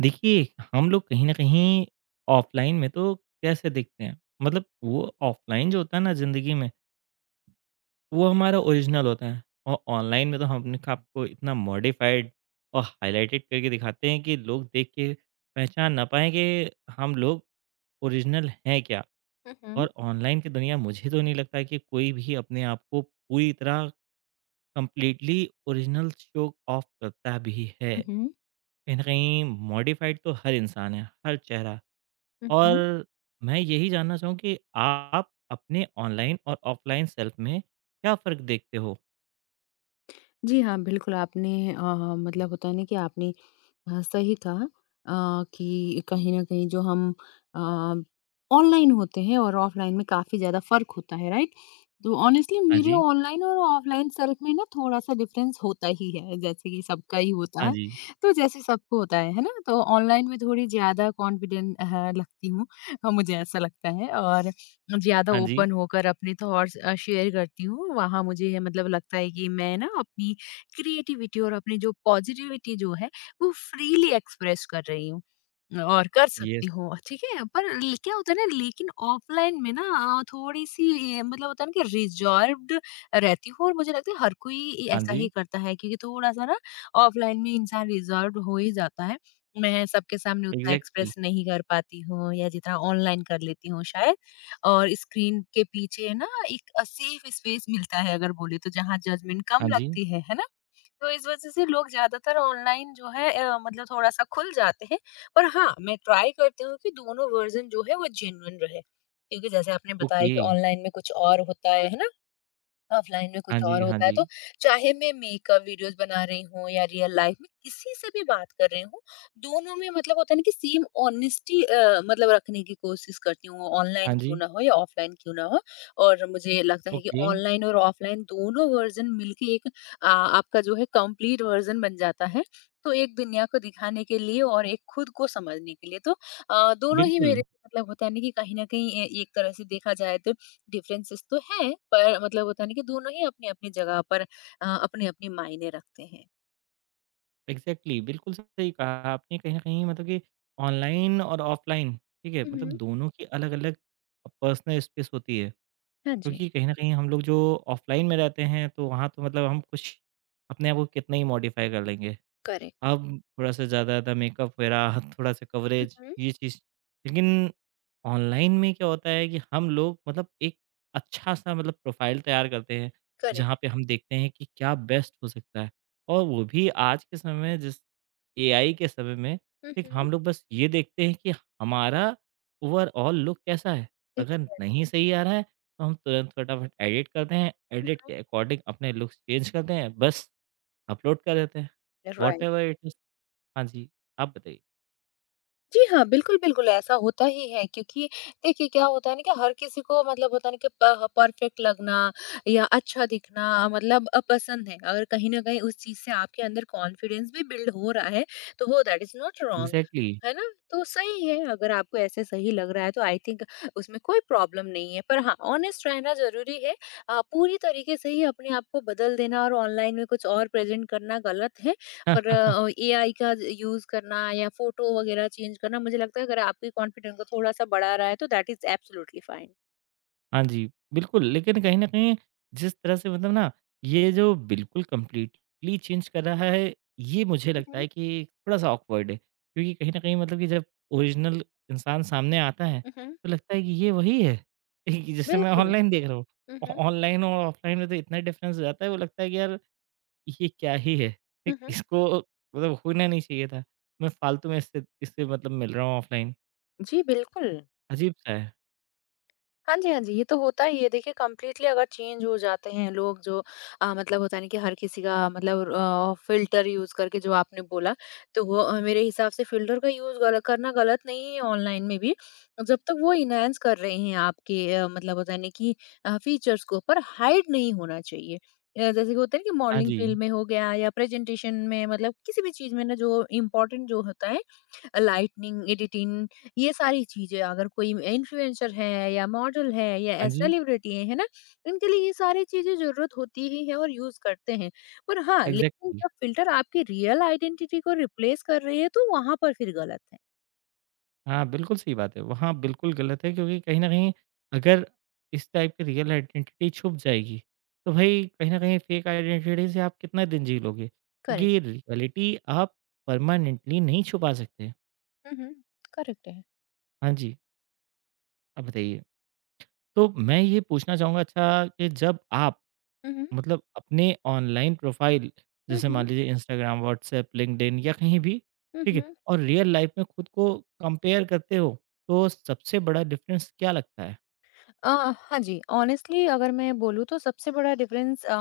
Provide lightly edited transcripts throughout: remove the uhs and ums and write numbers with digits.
देखिए, हम लोग कहीं न कहीं ऑफ़लाइन में तो कैसे दिखते हैं, मतलब वो ऑफ़लाइन जो होता है ना ज़िंदगी में, वो हमारा ओरिजिनल होता है और ऑनलाइन में तो हम अपने आप को इतना मॉडिफ़ाइड और हाइलाइटेड करके दिखाते हैं कि लोग देख के पहचान ना पाएँ कि हम लोग ओरिजिनल हैं क्या। और ऑनलाइन की दुनिया मुझे तो नहीं लगता कि कोई भी अपने आप को पूरी तरह कंप्लीटली ओरिजिनल शो ऑफ करता भी है। हुँ, कहीं न कहीं मॉडिफ़ाइड तो हर इंसान है, हर चेहरा। हुँ। और मैं यही जानना चाहूँ कि आप अपने ऑनलाइन और ऑफ़लाइन सेल्फ़ में क्या फ़र्क देखते हो? जी हाँ, बिल्कुल आपने मतलब होता है ना कि आपने सही कहा कि कहीं न कहीं जो हम अ, ऑनलाइन होते हैं और ऑफ़लाइन में काफ़ी ज़्यादा फ़र्क होता है, राइट? तो ऑनेस्टली हाँ मेरे जी, ऑनलाइन और ऑफलाइन सेल्फ में ना थोड़ा-सा डिफरेंस होता ही है, जैसे कि सबका ही होता हाँ है। जी, तो जैसे सबको होता है ना? तो ऑनलाइन में थोड़ी ज़्यादा कॉन्फिडेंट लगती हूँ। मुझे ऐसा लगता है और ज़्यादा हाँ जी, ओपन होकर अपने थॉट्स शेयर करती हूँ। वहाँ मुझे ये मतलब लगता है कि मैं ना अपनी क्रिएटिविटी और अपनी जो पॉजिटिविटी जो है, वो फ्रीली एक्सप्रेस कर रही हूँ। और कर यस, सकती हो, ठीक है? पर ल क्या होता है ना, लेकिन ऑफ़लाइन में ना थोड़ी-सी मतलब होता है ना कि रिज़र्व्ड रहती हूँ और मुझे लगता है हर कोई हाँ ऐसा ही जी, करता है क्योंकि थोड़ा-सा ना ऑफ़लाइन में इंसान रिज़र्व्ड हो ही जाता है। मैं सबके सामने उतना इग्ज़ैक्टली, एक्सप्रेस नहीं कर पाती हूँ या जितना ऑनलाइन कर लेती हूँ शायद। और स्क्रीन के पीछे ना एक सेफ स्पेस मिलता है अगर बोले तो, जहाँ जजमेंट हाँ कम जी, लगती है ना? तो इस वजह से लोग ज़्यादातर ऑनलाइन जो है मतलब थोड़ा-सा खुल जाते हैं। पर हाँ, मैं ट्राई करती हूँ कि दोनों वर्ज़न जो है वो जेन्युइन रहे। क्योंकि जैसे आपने बताया ओके, कि ऑनलाइन में कुछ और होता है ना? ऑफलाइन में हाँ कुछ जी, और हाँ होता है, जी, तो चाहे मैं मेकअप वीडियोज़ बना रही हूँ या रियल लाइफ में किसी से भी बात कर रही हूँ, दोनों में मतलब होता है ना कि सेम ऑनेस्टी मतलब रखने की कोशिश करती हूँ, हाँ ऑनलाइन क्यों जी, ना हो या ऑफलाइन क्यों ना हो। और मुझे लगता है कि ओके, ऑनलाइन और ऑफलाइन दोनों वर्ज़न मिलके एक आपका जो है कंप्लीट वर्ज़न बन जाता है। तो एक दुनिया को दिखाने के लिए और एक खुद को समझने के लिए, तो दोनों ही बिल्कुल, मेरे मतलब होता है ना कि कहीं न कहीं ए एक तरह से देखा जाए तो डिफरेंसेस तो है, पर मतलब होता नहीं कि दोनों ही अपनी अपनी जगह पर अपने अपने मायने रखते हैं। इग्ज़ैक्टली, बिल्कुल सही कहा आपने। कहीं न कहीं मतलब कि ऑनलाइन और ऑफ़लाइन, ठीक है? मतलब दोनों की अलग-अलग पर्सनल स्पेस होती है, हाँ जी। क्योंकि कहीं न कहीं हम लोग जो ऑफ़लाइन में रहते हैं, तो वहाँ तो मतलब हम कुछ अपने आप को कितना ही मॉडिफ़ाई कर लेंगे। करेक्ट। अब थोड़ा-सा ज़्यादा-ज़्यादा मेकअप वगैरह, थोड़ा-सा कवरेज ये चीज़ लेकिन ऑनलाइन में क्या होता है कि हम लोग मतलब एक अच्छा-सा मतलब प्रोफ़ाइल तैयार करते हैं, जहाँ करेक्ट। पे हम देखते हैं कि क्या बेस्ट हो सकता है। और वो भी आज के समय में जिस एआई के समय में एक हम लोग बस ये देखते हैं कि हमारा ओवरऑल लुक कैसा है? अगर नहीं सही आ रहा है, तो हम तुरंत फटाफट एडिट करते हैं, एडिट के अकॉर्डिंग अपने लुक्स चेंज करते हैं, बस अपलोड कर देते हैं। राइट। Whatever it is. हाँ जी, आप बताइए। जी हाँ, बिल्कुल, बिल्कुल ऐसा होता ही है क्योंकि देखिए क्या होता है ना कि हर किसी को मतलब होता है ना कि प परफेक्ट लगना या अच्छा दिखना मतलब पसंद है। अगर कहीं न कहीं उस चीज़ से आपके अंदर कॉन्फिडेंस भी बिल्ड हो रहा है, तो वो that is not wrong, exactly. है ना? तो सही है, अगर आपको ऐसे सही लग रहा है तो आई थिंक उसमें कोई प्रॉब्लम नहीं है। पर हाँ, ऑनेस्ट रहना ज़रूरी है। पूरी तरीके से ही अपने आप को बदल देना और ऑनलाइन में कुछ और प्रेज़ेंट करना गलत है। और एआई का यूज़ करना या फ़ोटो वगैरह चेंज करना, मुझे लगता है अगर आपके कॉन्फिडेंस को थोड़ा-सा बढ़ा रहा है तो दैट इज़ एब्सोल्युटली फाइन। हाँ जी, बिल्कुल, लेकिन कहीं न कहीं जिस तरह से मतलब ना ये जो बिल्कुल कंप्लीटली चेंज कर रहा है, ये मुझे हुँ, लगता है हुँ। कि थोड़ा-सा ऑकवर्ड है। क्योंकि कहीं न कहीं मतलब कि जब ओरिजिनल इंसान सामने आता है, हुँ, हुँ। तो लगता है कि ये वही है, कि जिसे मैं बिल्कुल। ऑनलाइन देख रहा हूँ। हुँ, ऑ हुँ। ऑनलाइन और ऑफ़लाइन में तो इतना डिफ़रेंस हो जाता है, वो लगता है कि यार ये क्या ही है? हुँ, एक हुँ। इसको मतलब होना नहीं चाहिए था। मैं फ़ालतू में इससे इससे मतलब मिल रहा हूँ ऑफ़लाइन, जी, बिल्कुल। अजीब-सा है। हाँ जी, हाँ जी, ये तो होता ही है। देखिए, कंप्लीटली अगर चेंज हो जाते हैं लोग जो मतलब होता है ना कि हर किसी का मतलब फ़िल्टर यूज़ करके जो आपने बोला, तो वो मेरे हिसाब से फ़िल्टर का यूज़ गल करना गलत नहीं है ऑनलाइन में भी। जब तक वो एनहांस कर रहे हैं आपके मतलब होता है ना कि फीचर्स को, पर हाइड नहीं होना चाहिए। जैसे कि होता है ना कि हाँ मॉडलिंग जी, फ़ील्ड में हो गया या प्रेज़ेंटेशन में, मतलब किसी भी चीज़ में ना जो इम्पोर्टेंट जो होता है, लाइटनिंग, एडिटिंग, ये सारी चीज़ें, अगर कोई इन्फ्लुएंसर है या मॉडल है हाँ या जी, सेलिब्रिटी है ना? इनके लिए ये सारी चीज़ें ज़रूरत होती ही है और यूज़ करते हैं। पर हाँ, लेकिन एग्ज़ैक्टली। जब फ़िल्टर आपकी रियल आइडेंटिटी को रिप्लेस कर रही है तो वहाँ पर फिर गलत है। हाँ, बिल्कुल सही बात है। वहाँ बिल्कुल गलत है क्योंकि कहीं न कहीं अगर इस टाइप की रियल आइडेंटिटी छुप जाएगी, तो भई कहीं न कहीं फेक आइडेंटिटी से आप कितना दिन जी लोगे? क्योंकि करेक्ट। रियलिटी आप परमानेंटली नहीं छुपा सकते। हुँ, हुँ। करेक्ट है। हाँ जी, अब बताइए। तो मैं ये पूछना चाहूँगा अच्छा कि जब आप हुँ, हुँ। मतलब अपने ऑनलाइन प्रोफाइल हुँ, जैसे हुँ। मान लीजिए इंस्टाग्राम, व्हाट्सएप, लिंक्डइन या कहीं भी, हुँ, ठीक है? हुँ। और रियल लाइफ में खुद को कंपेयर करते हो, तो सबसे बड़ा डिफरेंस क्या लगता है? अ, हाँ जी, ऑनेस्टली अगर मैं बोलूँ तो सबसे बड़ा डिफरेंस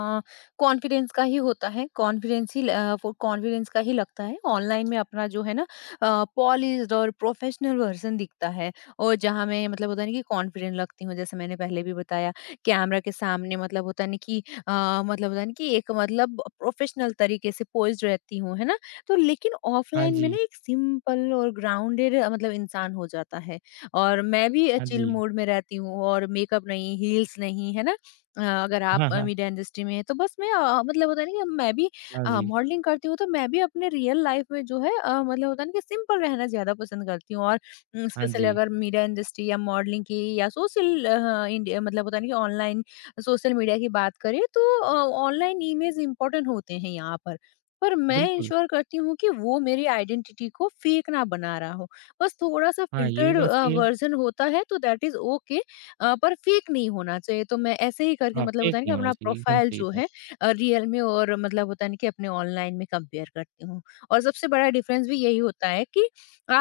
कॉन्फिडेंस का ही होता है। कॉन्फिडेंस ही ल अ, वो कॉन्फिडेंस का ही लगता है। ऑनलाइन में अपना जो है ना अ, पॉलिश्ड और प्रोफेशनल वर्ज़न दिखता है और जहाँ मैं मतलब होता है ना कि कॉन्फिडेंट लगती हूँ, जैसे मैंने पहले भी बताया, कैमरा के सामने मतलब होता है ना कि अ, मतलब होता है ना कि एक मतलब प्रोफेशनल तरीके से पोज़्ड रहती हूँ, है ना? तो लेकिन हाँ ऑफ़लाइन में जी, ना एक सिंपल और ग्राउंडेड मतलब इंसान हो जाता है। और मैं भी हाँ चिल जी। मूड में रहती हूँ और मेकअप नहीं, हील्स नहीं, है ना? अगर आप हाँ, हाँ। मीडिया इंडस्ट्री में हैं, तो बस मैं मतलब होता है ना कि मैं भी हाँ जी, मॉडलिंग करती हूँ, तो मैं भी अपने रियल लाइफ में जो है मतलब होता है ना कि सिंपल रहना ज़्यादा पसंद करती हूँ। और हाँ स्पेशली जी। अगर मीडिया इंडस्ट्री या मॉडलिंग की या सोशल इंडिया मतलब होता है ना कि ऑनलाइन सोशल मीडिया की बात करें, तो ऑनलाइन इमेज इम्पोर्टेंट होते हैं यहाँ पर। पर मैं बिल्कुल, इंश्योर करती हूँ कि वो मेरी आइडेंटिटी को फेक ना बना रहा हो। बस थोड़ा-सा हाँ, ये भी फ़िल्टर्ड बात सही है। वर्ज़न होता है तो दैट इज़ ओके, पर फ़ेक नहीं होना चाहिए। तो मैं ऐसे ही करके हाँ, मतलब होता फेक है ना नहीं कि होना अपना चाहिए, एकदम प्रोफ़ाइल सही जो बात। है रियल में और मतलब होता है ना कि अपने ऑनलाइन में कंपेयर करती हूँ। और सबसे बड़ा डिफ़रेंस भी यही होता है कि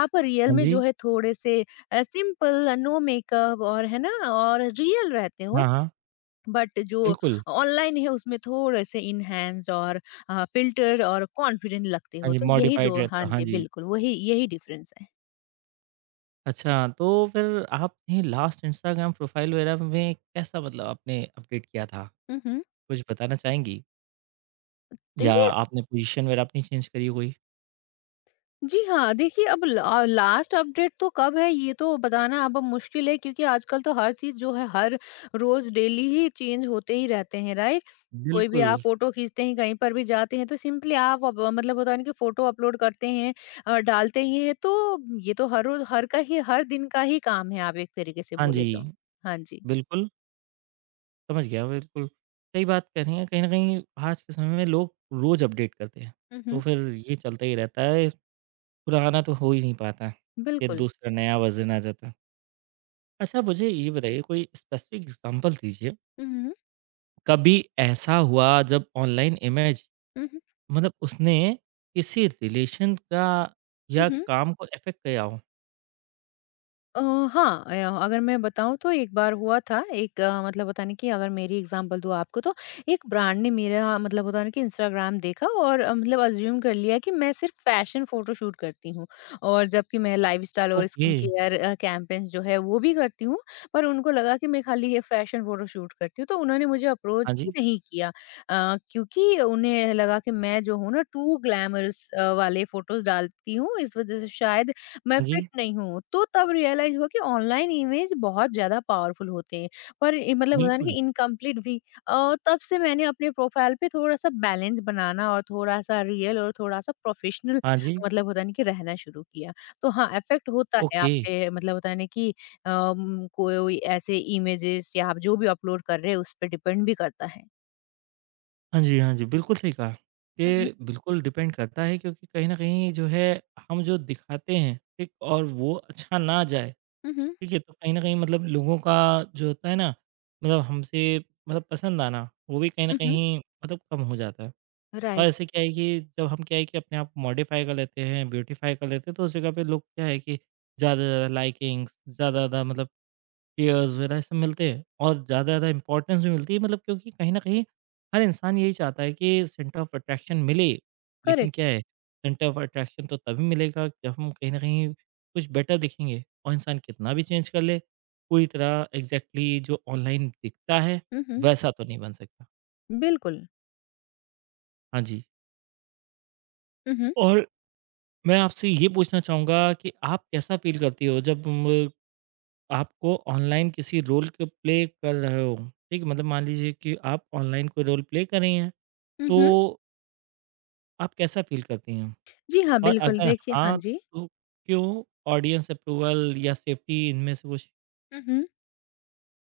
आप रियल हाँ में जो जी, है थोड़े-से सिंपल, नो मेकअप और है ना और रियल रहते हाँ, हो। हाँ, बट जो बिल्कुल। ऑनलाइन है उसमें थोड़े-से एनहांस और फ़िल्टर और कॉन्फिडेंट लगते हाँ हो। जी, तो यही मॉडिफाइड 2, रहता हाँ है, हाँ जी, जी। बिल्कुल, वही यही डिफ़रेंस है। अच्छा, तो फिर आपने लास्ट इंस्टाग्राम प्रोफाइल वगैरह में कैसा मतलब आपने अपडेट किया था? हुँ, हुँ। कुछ बताना चाहेंगी? या देखिए, आपने पोज़ीशन वग़ैरह अपनी चेंज करी हो कोई? जी हाँ, देखिए अब ला लास्ट अपडेट तो कब है ये तो बताना अब मुश्किल है, क्योंकि आजकल तो हर चीज़ जो है हर रोज़ डेली ही चेंज होते ही रहते हैं, राइट? कोई भी बिल्कुल। आप फ़ोटो खींचते हैं, कहीं पर भी जाते हैं तो सिंपली आप अब मतलब होता है ना कि फ़ोटो अपलोड करते हैं, डालते ही हैं, तो ये तो हर रोज़ हर दिन का ही काम है, आप एक तरीके से हाँ जी, बोले तो। हाँ जी। बिल्कुल, समझ गया बिल्कुल। सही बात कह रही हैं, कहीं न कहीं आज के समय में लोग रोज़ अपडेट करते हैं, हुँ, तो हुँ। फिर ये चलता ही रहता है, पुराना तो हो ही नहीं पाता है, ये बिल्कुल। दूसरा नया वर्ज़न आ जाता है। अच्छा मुझे ये बताइए कोई स्पेसिफ़िक एग्ज़ाम्पल दीजिए, हुँ, हुँ। कभी ऐसा हुआ जब ऑनलाइन इमेज हुँ, हुँ। मतलब उसने किसी रिलेशन का हुँ, या हुँ। काम को अफेक्ट किया हो? अ, हाँ, अगर मैं बताऊँ तो एक बार हुआ था एक मतलब होता नहीं कि अगर मेरी एग्जांपल दूँ आपको तो एक ब्रांड ने मेरा मतलब होता नहीं कि इंस्टाग्राम देखा और मतलब अज्यूम कर लिया कि मैं सिर्फ फैशन फोटोशूट करती हूँ, और जबकि मैं लाइफस्टाइल और ओके, स्किन केयर कैंपेन्स जो है वो भी करती हूँ, पर उनको लगा कि मैं खाली ये फैशन फोटोशूट करती हूँ, तो उन्होंने मुझे अप्रोच हाँ ही जी, नहीं किया, क्योंकि उन्हें लगा कि मैं जो हूँ ना टू ग्लैमरस वाले फोटोज डालती हूँ, इस वजह से शायद मैं हाँ जी, फिट नहीं हूँ। तो तब रियलाइज़ हुआ कि ऑनलाइन इमेज बहुत ज़्यादा पावरफुल होते हैं, पर ये मतलब होता है ना बिल्कुल, कि इनकम्प्लीट भी। तब से मैंने अपने प्रोफाइल पे थोड़ा-सा बैलेंस बनाना और थोड़ा-सा रियल और थोड़ा-सा प्रोफेशनल हाँ जी। मतलब होता है ना कि रहना शुरू किया। तो हाँ, इफ़ेक्ट होता है ओके। आपके मतलब होता है ना कि कोई ऐसे इमेजेस या आप जो भी अपलोड कर रहे हैं, उस पे डिपेंड भी करता है। हाँ जी, हाँ जी, बिल्कुल सही कहा। हुँ, हुँ। ये बिल्कुल डिपेंड करता है क्योंकि कहीं न कहीं जो है हम जो दिखाते हैं, ठीक? और वो अच्छा ना जाए, हुँ, हुँ। ठीक है? तो कहीं न कहीं मतलब लोगों का जो होता है ना मतलब हमसे मतलब पसंद आना, वो भी कहीं न हुँ, हुँ। कहीं मतलब कम हो जाता है। और राइट। ऐसे क्या है कि जब हम क्या है कि अपने आप को मॉडिफ़ाई कर लेते हैं, ब्यूटीफ़ाई कर लेते हैं, तो उस जगह पे लोग क्या है कि ज़्यादा से ज़्यादा लाइकिंग्स, ज़्यादा-ज़्यादा मतलब टीयर्स वगैरह सब मिलते हैं और ज़्यादा से ज़्यादा इम्पोर्टेंस भी मिलती है मतलब क्योंकि कहीं न कहीं हर इंसान यही चाहता है कि सेंटर ऑफ अट्रैक्शन मिले। लेकिन करेक्ट। क्या है सेंटर ऑफ अट्रैक्शन तो तभी मिलेगा जब हम कहीं न कहीं कुछ बेटर दिखेंगे और इंसान कितना भी चेंज कर ले, पूरी तरह एग्ज़ैक्टली जो ऑनलाइन दिखता है हुँ, हुँ। वैसा तो नहीं बन सकता। बिल्कुल। हाँ जी। हुँ, हुँ। और मैं आपसे ये पूछना चाहूँगा कि आप कैसा फ़ील करती हो जब आपको ऑनलाइन किसी रोल को प्ले कर रहे हो, ठीक है? मतलब मान लीजिए कि आप ऑनलाइन कोई रोल प्ले कर रही हैं, हुँ, हुँ। तो आप कैसा फ़ील करती हैं? जी हाँ, और बिल्कुल। अगर देखिए, हाँ हाँ, जी। तो क्यों? ऑडियंस अप्रूवल या सेफ्टी इनमें से कुछ? हुँ, हुँ।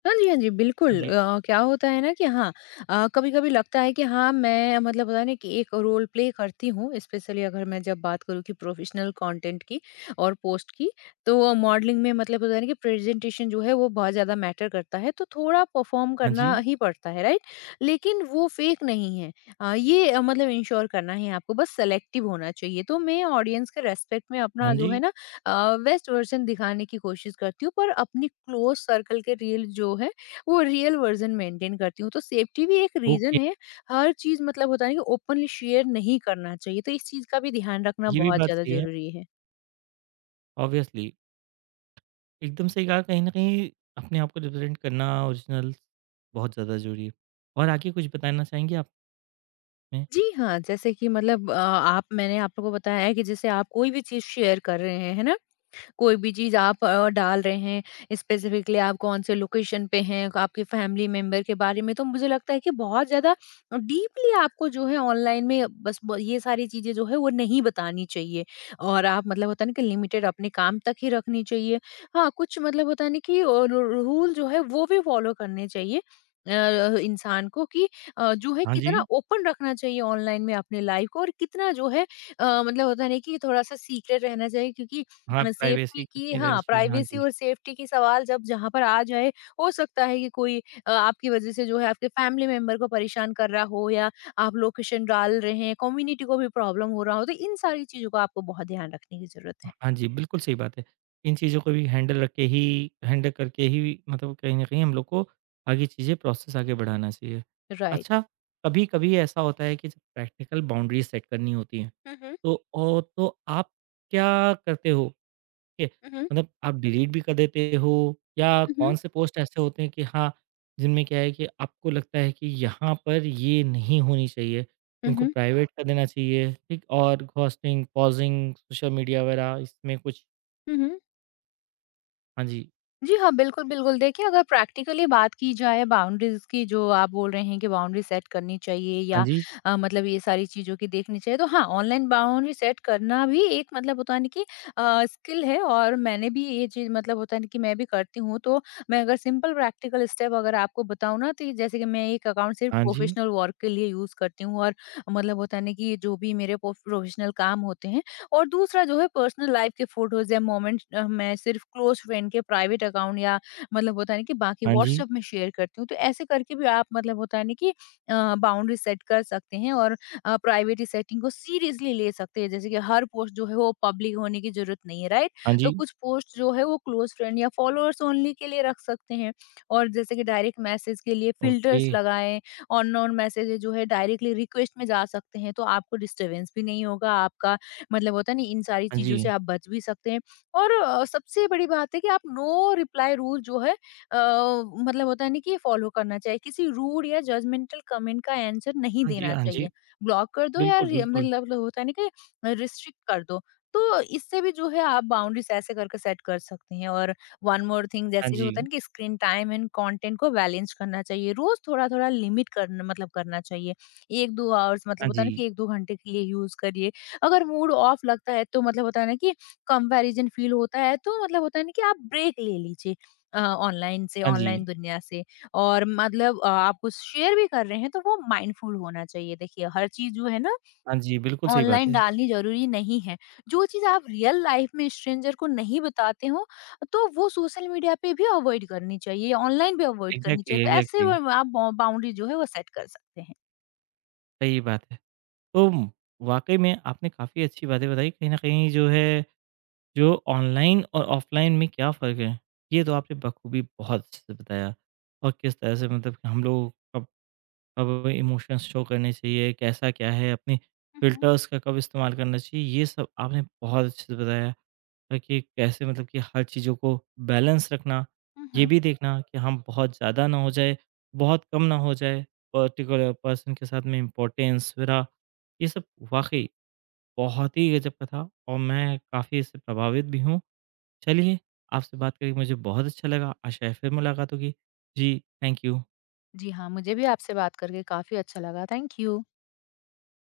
हाँ जी, हाँ जी, हाँ बिल्कुल। जी, क्या होता है ना कि हाँ, कभी-कभी लगता है कि हाँ, मैं मतलब पता नहीं कि एक रोल प्ले करती हूँ, स्पेशली अगर मैं जब बात करूँ कि प्रोफेशनल कंटेंट की और पोस्ट की, तो मॉडलिंग में मतलब होता है ना कि प्रेज़ेंटेशन जो है, वो बहुत ज़्यादा मैटर करता है, तो थोड़ा परफ़ॉर्म हाँ जी, करना ही पड़ता है, राइट? लेकिन वो फ़ेक नहीं है। ये मतलब इंश्योर करना है आपको, बस सेलेक्टिव होना चाहिए। तो मैं ऑडियंस के रिस्पेक्ट में हाँ अपना जो है जी, ना बेस्ट वर्जन दिखाने की कोशिश करती हूँ, पर अपनी क्लोज सर्कल के रियल जो है, वो रियल वर्जन मेंटेन करती हूँ, तो सेफ्टी भी एक ओके, रीजन है। हर चीज मतलब होता है ना कि ओपनली शेयर नहीं करना चाहिए, तो इस चीज का भी ध्यान रखना ये भी बहुत बात ज्यादा सही है, जरूरी है। ऑब्वियसली। एकदम सही कहा, कहीं न कहीं अपने आप को रिप्रेज़ेंट करना ओरिजिनल बहुत ज़्यादा ज़रूरी है। और आगे कुछ बताना चाहेंगी आप इसमें? जी हाँ, जैसे कि मतलब आप, मैंने आप लोगों को बताया है कि जैसे आप कोई भी चीज शेयर कर रहे हैं, है ना, कोई भी चीज़ आप डाल रहे हैं, स्पेसिफिकली आप कौन से लोकेशन पे हैं, आपके फैमिली मेंबर के बारे में, तो मुझे लगता है कि बहुत ज़्यादा डीपली आपको जो है ऑनलाइन में बस ब ये सारी चीज़ें जो है वो नहीं बतानी चाहिए और आप मतलब होता है ना कि लिमिटेड अपने काम तक ही रखनी चाहिए। हाँ, कुछ मतलब होता है ना कि रू रूल जो है वो भी फॉलो करने चाहिए अ, इंसान को कि जो है हाँ जी, कितना ओपन रखना चाहिए ऑनलाइन में अपने लाइफ़ को और कितना जो है मतलब होता है ना कि थोड़ा-सा सीक्रेट रहना चाहिए, क्योंकि हाँ, सेफ्टी प्राइवेसी की, कितनी रहनी हाँ, चाहिए? हाँ प्राइवेसी जी। और सेफ्टी की सवाल जब जहाँ पर आ जाए, हो सकता है कि कोई आपकी वज़ह से जो है आपके फैमिली मेंबर को परेशान कर रहा हो, या आप लोकेशन डाल रहे हैं, कम्युनिटी को भी प्रॉब्लम हो रहा हो, तो इन सारी चीज़ों का आपको बहुत ध्यान रखने की ज़रूरत है। हाँ जी, बिल्कुल सही बात है। इन चीज़ों को भी हैंडल रख के ही हैंडल करके ही मतलब कहीं न कहीं हम लोग को आगे चीज़ें प्रोसेस आगे बढ़ाना चाहिए। राइट। अच्छा, कभी-कभी ऐसा होता है कि जब प्रैक्टिकल बाउंड्रीज़ सेट करनी होती हैं, हुँ, हुँ। तो औ तो आप क्या करते हो? ठीक है? हुँ, हुँ। मतलब आप डिलीट भी कर देते हो या हुँ, कौन हुँ। से पोस्ट ऐसे होते हैं कि हाँ, जिनमें क्या है कि आपको लगता है कि यहाँ पर ये नहीं होनी चाहिए, हुँ, उनको हुँ। प्राइवेट कर देना चाहिए, ठीक? और घोस्टिंग, पॉज़िंग, सोशल मीडिया वगैरह इसमें कुछ? हुँ, हुँ। हाँ जी। जी हाँ, बिल्कुल, बिल्कुल। देखिए, अगर प्रैक्टिकली बात की जाए बाउंड्रीज़ की, जो आप बोल रहे हैं कि बाउंड्री सेट करनी चाहिए हाँ या जी, मतलब ये सारी चीज़ों की देखनी चाहिए, तो हाँ, ऑनलाइन बाउंड्री सेट करना भी एक मतलब होता है ना कि स्किल है, और मैंने भी ये चीज़ मतलब होता है ना कि मैं भी करती हूँ। तो मैं अगर सिंपल प्रैक्टिकल स्टेप अगर आपको बताऊँ ना, तो ये जैसे कि मैं एक अकाउंट सिर्फ हाँ जी, प्रोफेशनल वर्क के लिए यूज़ करती हूँ और मतलब होता है ना कि जो भी मेरे प्रोफेशनल काम होते हैं, और दूसरा जो है पर्सनल लाइफ के फोटोज या मोमेंट्स मैं सिर्फ क्लोज फ्रेंड के प्राइवेट अकाउंट या मतलब होता है ना कि बाकी हाँ जी, व्हाट्सएप में शेयर करती हूँ। तो ऐसे करके भी आप मतलब होता है ना कि बाउंड्री सेट कर सकते हैं और प्राइवेट सेटिंग को सीरियसली ले सकते हैं। जैसे कि हर पोस्ट जो है वो पब्लिक होने की जरूरत नहीं है, राइट? हाँ तो जी, कुछ पोस्ट जो है वो क्लोज फ्रेंड या फॉलोअर्स ओनली के लिए रख सकते हैं। और जैसे कि डायरेक्ट मैसेज के लिए ओके, फिल्टर्स लगाएं, और नॉन मैसेज जो है डायरेक्टली रिक्वेस्ट में जा सकते हैं, तो आपको डिस्टर्बेंस भी नहीं होगा, आपका मतलब होता है ना इन सारी हाँ जी, चीज़ों से आप बच भी सकते हैं। और सबसे बड़ी बात है कि आप नो रिप्लाई रूल जो है मतलब होता है ना कि ये फॉलो करना चाहिए, किसी रूड या जजमेंटल कमेंट का आंसर नहीं हाँ जी, देना हाँ जी, चाहिए, ब्लॉक कर दो या बिल्कुल, बिल्कुल, मतलब होता है ना कि रिस्ट्रिक्ट कर दो। तो इससे भी जो है आप बाउंड्रीज ऐसे करके सेट कर सकते हैं। और वन मोर थिंग, हाँ जैसे कि होता है जी, ना कि स्क्रीन टाइम एंड कंटेंट को बैलेंस करना चाहिए, रोज थोड़ा थोड़ा लिमिट करना, मतलब करना चाहिए। एक दो आवर्स, मतलब हाँ होता जी, है ना कि एक दो घंटे के लिए यूज करिए। अगर मूड ऑफ लगता है तो मतलब होता है ना कि कंपैरिजन फील होता है, तो मतलब होता है ना कि आप ब्रेक ले लीजिए ऑनलाइन से, हाँ जी, ऑनलाइन दुनिया से। और मतलब आप कुछ शेयर भी कर रहे हैं तो वो माइंडफुल होना चाहिए। देखिए, हर चीज जो है ना, हाँ जी, बिल्कुल सही बात ऑनलाइन है। डालनी जरूरी नहीं है। जो चीज आप रियल लाइफ में स्ट्रेंजर को नहीं बताते हो, तो वो सोशल मीडिया पे भी अवॉइड करनी चाहिए, ऑनलाइन भी अवॉइड करनी एग्ज़ैक्टली, चाहिए। तो ऐसे एग्ज़ैक्टली, वो आप बाउंड्री जो है वो सेट कर सकते हैं। सही बात है। तो वाक़ई में आपने काफ़ी अच्छी बातें बताई, कहीं न कहीं जो है, जो ऑनलाइन और ऑफ़लाइन में क्या फ़र्क है, ये तो आपने बखूबी बहुत अच्छे से बताया। और किस तरह से मतलब कि हम लोग कब कब इमोशंस शो करने चाहिए, कैसा क्या है, अपने फ़िल्टर्स का कब इस्तेमाल करना चाहिए, ये सब आपने बहुत अच्छे से बताया। और कि कैसे मतलब कि हर चीज़ों को बैलेंस रखना, हम्म, ये हम्म। भी देखना कि हम बहुत ज़्यादा ना हो जाए, बहुत कम ना हो जाए, पर्टिकुलर पर्सन के साथ में इम्पोर्टेंस वगैरह, ये सब वाक़ई बहुत ही गज़ब का था और मैं काफ़ी इससे प्रभावित भी हूँ। चलिए, आपसे बात करके मुझे बहुत अच्छा लगा। आशा है फिर मुलाकात होगी। जी, थैंक यू। जी हाँ, मुझे भी आपसे बात करके काफी अच्छा लगा। Thank you.